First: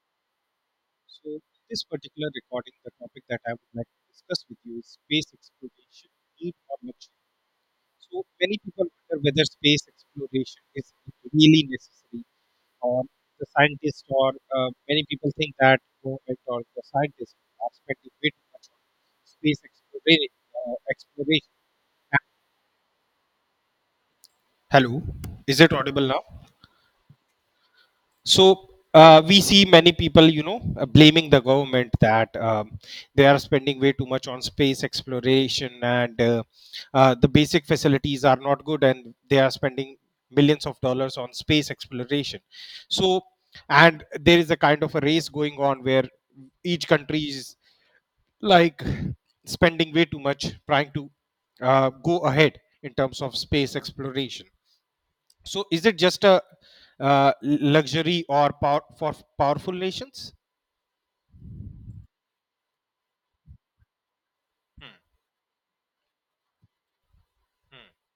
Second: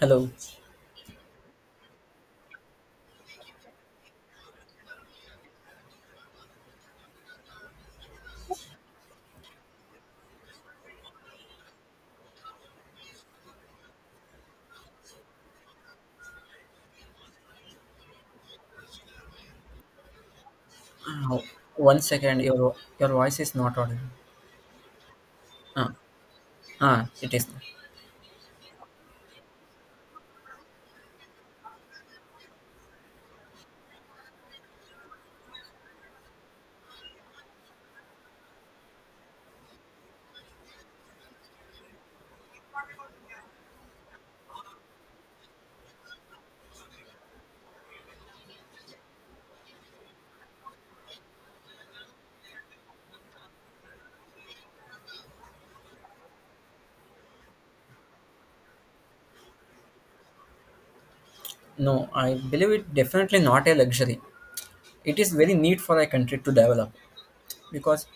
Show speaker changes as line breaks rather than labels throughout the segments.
Hello.
So, in this particular recording, the topic that I would like to discuss with you is space exploration, need or luxury. So, many people wonder whether space exploration is really necessary, or the scientists, or many people think that government or the scientists are spending way too much on space exploration.
Uh, one second, your voice is not audible.
Hello, is it
Ah,
audible now?
ah, it is.
So we see many people, blaming the government that they are spending way too much on space exploration and the basic facilities are not good and they are spending millions of dollars on space exploration. So, and there is a kind of a race going on where each country is like spending way too much trying to go ahead in terms of space exploration, so is it just a luxury or power for powerful nations?
No, I believe it definitely not a luxury. It is very need for a country to develop because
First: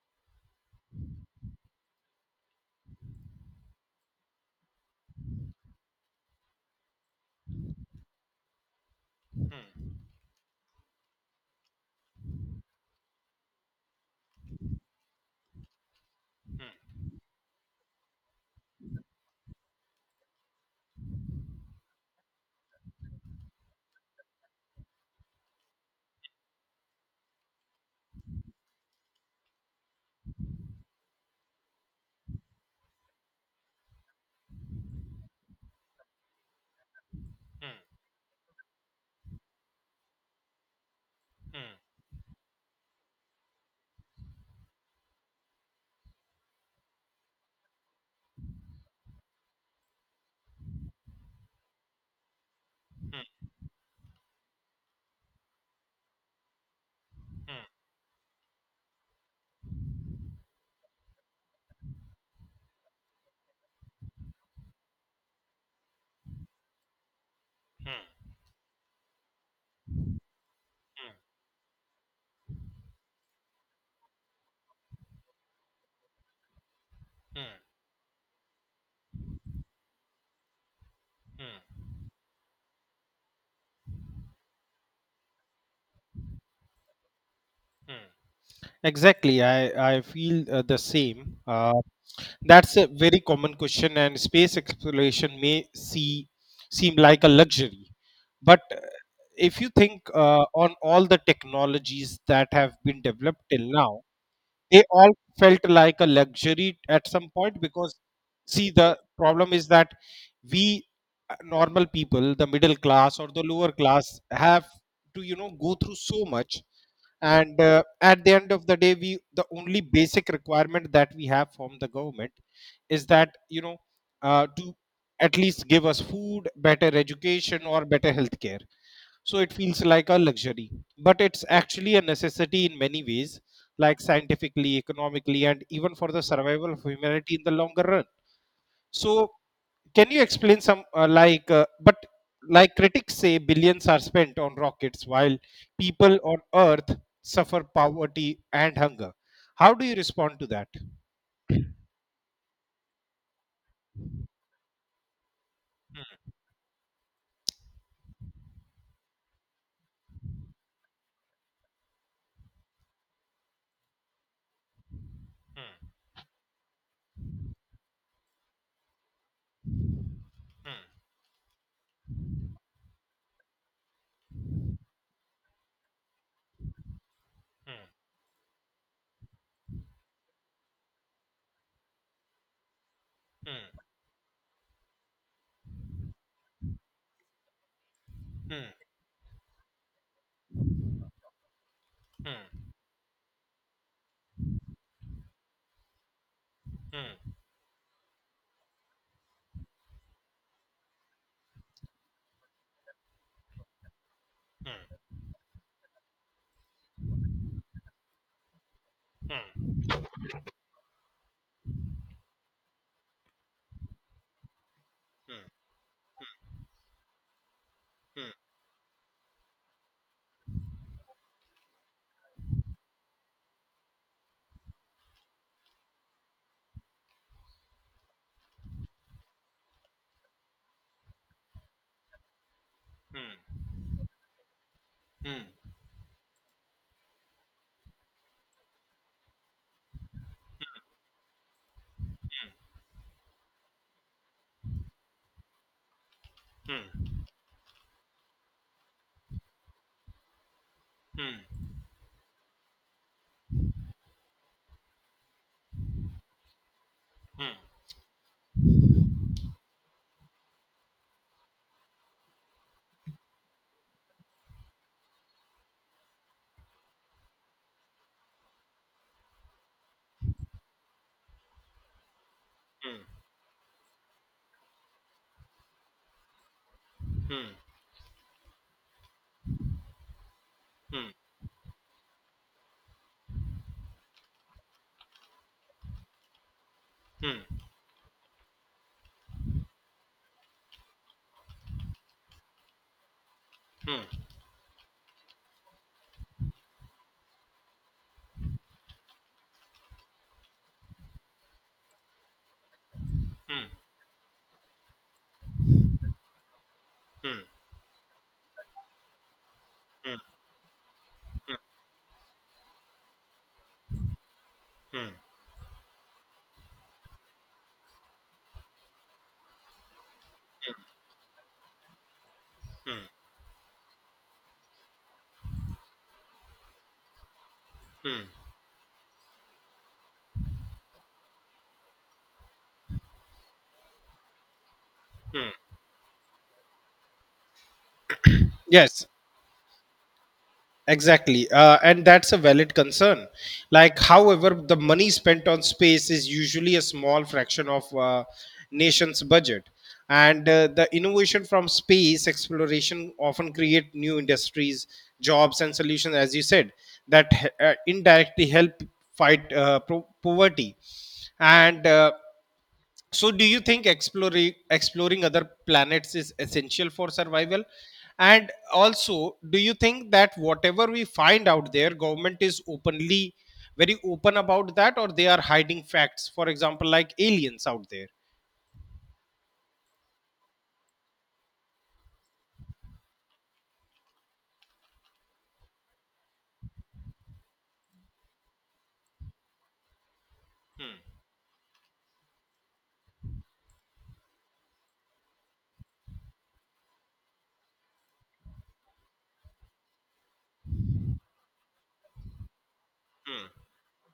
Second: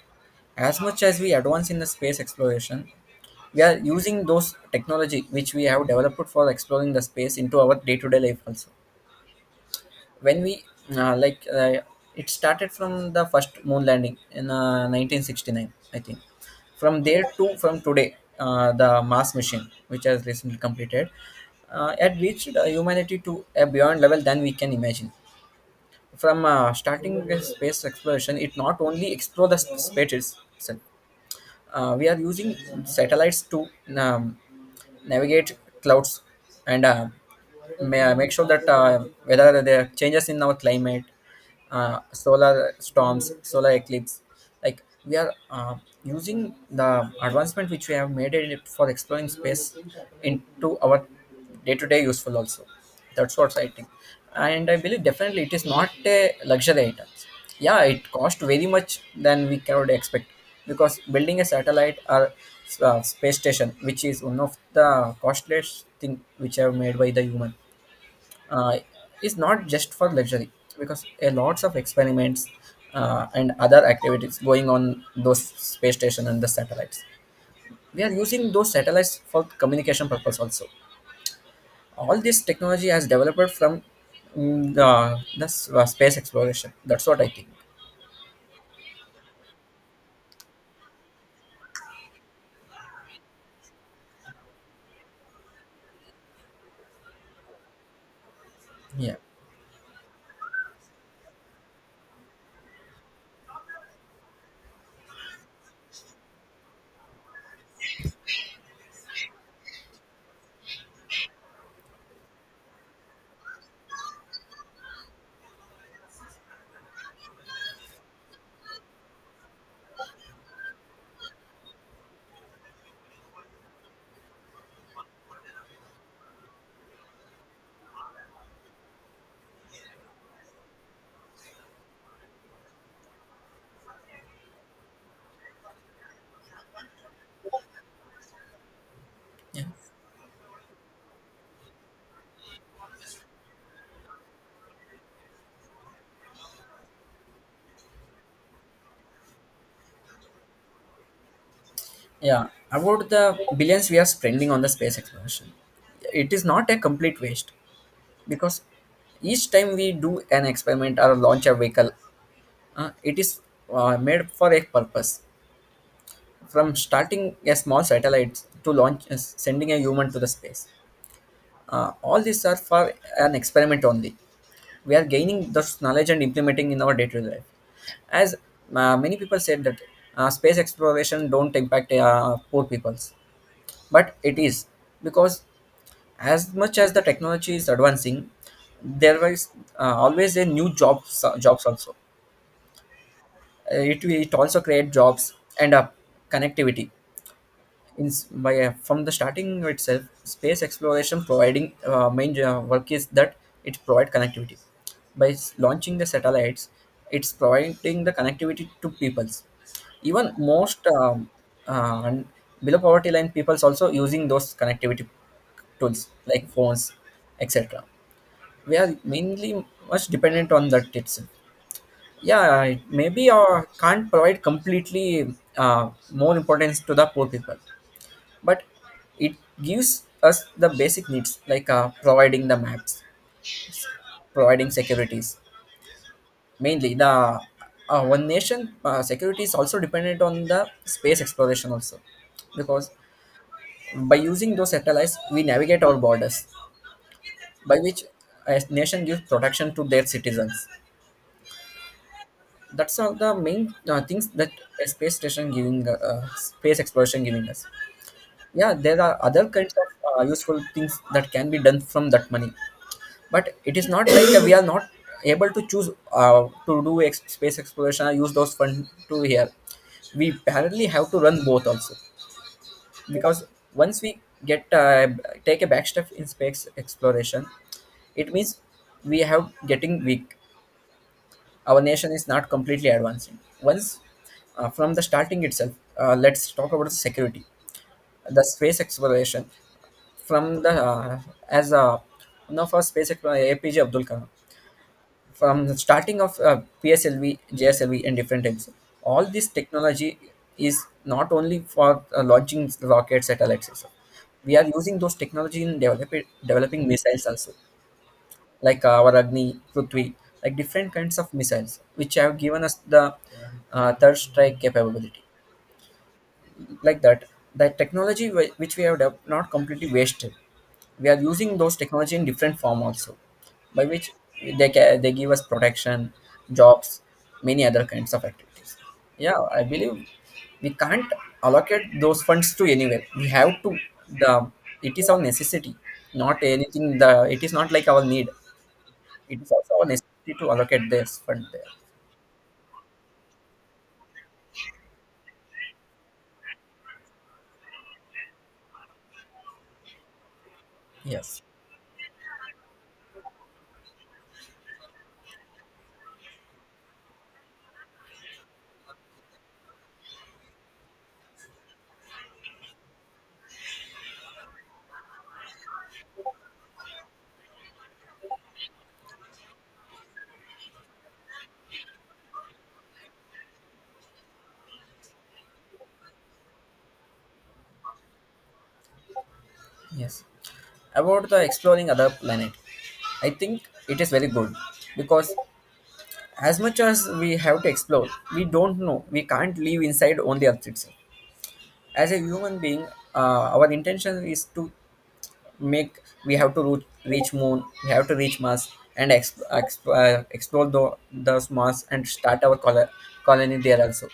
as much as we advance in the space exploration, we are using those technology which we have developed for exploring the space into our day-to-day life also. When we uh, like uh, it started from the first moon landing in 1969, I think. From there to from today, the mars mission which has recently completed had reached humanity to a beyond level than we can imagine. From starting the space exploration, it not only explore the space itself. We are using satellites to um, navigate clouds, and make sure that whether there are changes in our climate, solar storms, solar eclipse. Like, we are using the advancement which we have made in it for exploring space into our day to day useful also. That's what I think. And I believe definitely it is not a luxury item. Yeah, it cost very much than we cannot expect, because building a satellite or space station, which is one of the costliest thing which are made by the human, uh, is not just for luxury, because a lots of experiments and other activities going on those space station and the satellites. We are using those satellites for communication purpose also. All this technology has developed from mm, the, space exploration. That's what I think.
Exactly, I feel the same. That's a very common question, and space exploration may seem like a luxury, but
Yeah,
if you think on all the technologies that have been developed till now, they all felt like a luxury at some point because see the problem is that we, normal people, the middle class or the lower class, have to, you know, go through so much. And at the end of the day, we, the only basic requirement that we have from the government is that, you know, to at least give us food, better education or better health care, so it feels like a luxury, but it's actually a necessity in many ways, like scientifically, economically, and even for the survival of humanity in the longer run. So,
yeah,
can you explain some, like critics say, billions are spent on rockets while people on Earth suffer poverty and hunger. How do you respond to that?
yeah, about the billions we are spending on the space exploration, it is not a complete waste, because each time we do an experiment or launch a vehicle, it is made for a purpose, from starting a small satellite to launch, sending a human to the space.
Hmm,
All these are for an experiment only. We are gaining this knowledge and implementing in our day-to-day life.
hmm,
As many people said that space exploration don't impact poor peoples,
hmm,
but it is, because as much as the technology is advancing,
hmm,
there is always a new jobs, jobs also.
hmm, hmm,
It also create jobs and connectivity. In s- by From the starting itself, space exploration providing main work is that it provide connectivity by launching the satellites. It's providing the connectivity to peoples. Even most and below poverty line peoples also using those connectivity tools like phones, etc. We are mainly much dependent on that itself. Yeah, it maybe can't provide completely more importance to the poor people, but it gives us the basic needs like providing the maps,
hmm,
providing securities.
hmm,
Mainly the one nation security is also dependent on the space exploration also, because by using those satellites we navigate our borders,
hmm, hmm, hmm,
by which a nation gives protection to their citizens. That's all the main things that a space exploration
hmm,
giving
hmm,
us. Yeah, there are other kinds of useful things that can be done from that money, but it is not like we are not able to choose space exploration or use those funds to here. We parallelly have to run both also, because once we get take a back step in space exploration,
hmm,
it means we have getting weak. Our nation is not completely advancing once from the starting itself. Let's talk about security,
hmm,
the space exploration from the as a one of our space explorer, APJ
hmm,
Abdul
hmm,
Kalam, from the starting of PSLV, JSLV, and different types. All this technology is not only for launching rockets,
hmm,
satellites and stuff. We are using those technology in developing missiles
hmm,
also, like our Agni, Prithvi, like different kinds of missiles, which have given us the third strike
hmm,
capability, like that. The technology which we have developed not completely wasted. We are using those technology in different form
hmm,
also, by which they they give us protection, jobs, many other kinds
hmm,
of activities. Yeah, I believe we can't allocate those funds to anywhere. We have to, the, it is our
hmm.
necessity. Not anything, the, it is not like our need.
Yes,
It is also our necessity to allocate this fund
exactly.
there.
And that's a valid concern. Like, however, the money spent on space is usually a small fraction of nation's budget. And the
Yes.
innovation from space exploration often create new industries, jobs, and solutions, as you said, that indirectly help fight poverty. And So, do you think exploring other planets is essential for survival? And also, do you think that whatever we find out there, government is openly very open about that, or they are hiding facts? For example, like aliens out there.
Yes. About the exploring other planet, I think it is very good, because as much as we have to explore, we don't know. We can't live inside on the Earth itself. As a human being, our intention is to make, we have to reach moon, we have to reach mars and explore the, those mars and start our
Hmm,
colony there also,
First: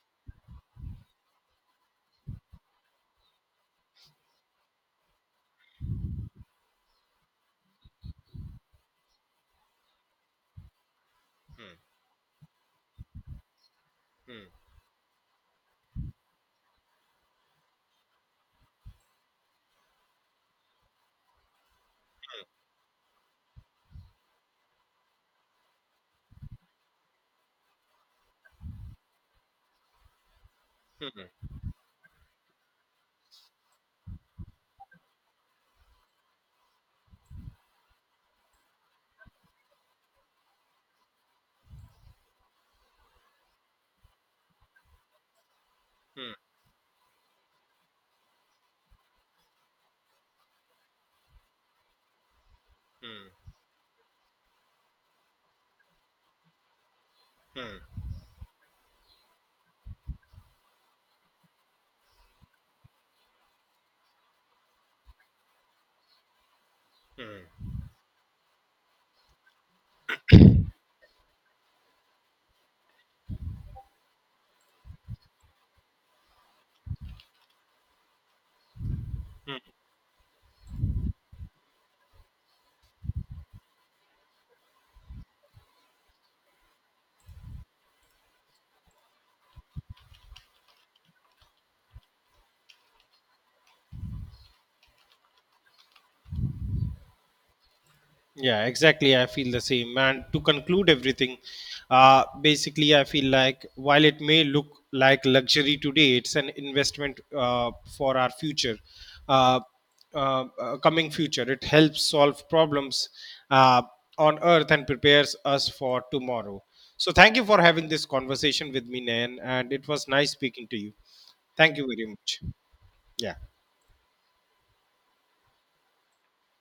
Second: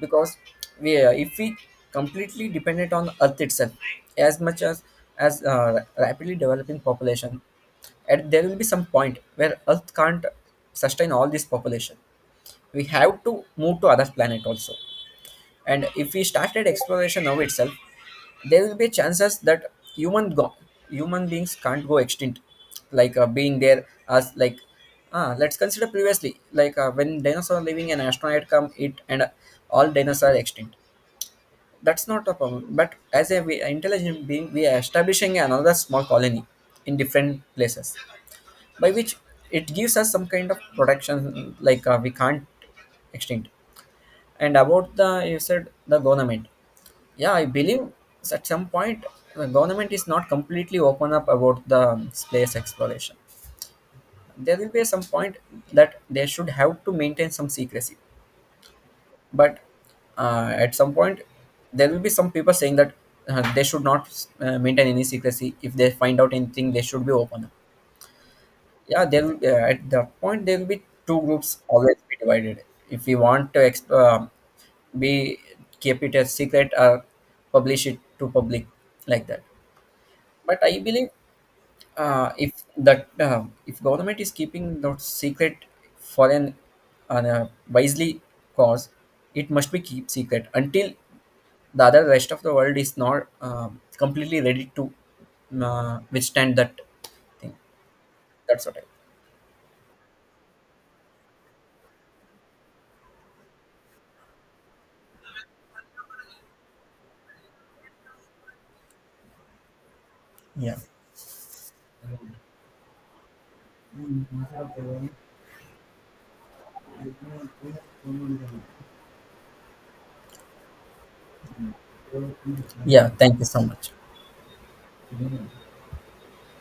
because we, if we completely dependent on earth itself, as much as rapidly developing population, and there will be some point where earth can't sustain all this population. We have to move to other planet also. And if we started exploration now itself, there will be chances that human beings can't go extinct, like being there as like. Ah, let's consider previously, like when dinosaurs living, an astronaut come it, and all dinosaurs are extinct.
hmm, hmm,
That's not a problem, but as a we, intelligent being, we are establishing another small colony in different places, by which it gives us some kind of protection, like we can't extinct. And about the, you said the government. Yeah, I believe at some point the government is not completely open up about the space exploration. There will be some point that they should have to maintain some
hmm.
secrecy. But at some point, there will be some people saying that they should not maintain any secrecy. If they find out anything, they should be open up. Yeah, there will at that point there will be two groups always be divided. If we want to be, keep it as secret or publish it to public, like that. But I believe if that, if government is keeping that secret for an, on a wisely cause, it must be keep secret until the other rest of the world is not completely ready to withstand that thing.
Yeah,
That's what I.
exactly. I feel the same. And to conclude everything, basically, I feel like while it may look like luxury today, it's an investment for our uh,
Yeah.
coming future. It helps solve problems uh, on earth and prepares us for tomorrow. So, thank you for having this conversation with me, Nayan, and it was nice speaking to you. Thank you very much.
Yeah,
Yeah.
thank you so much.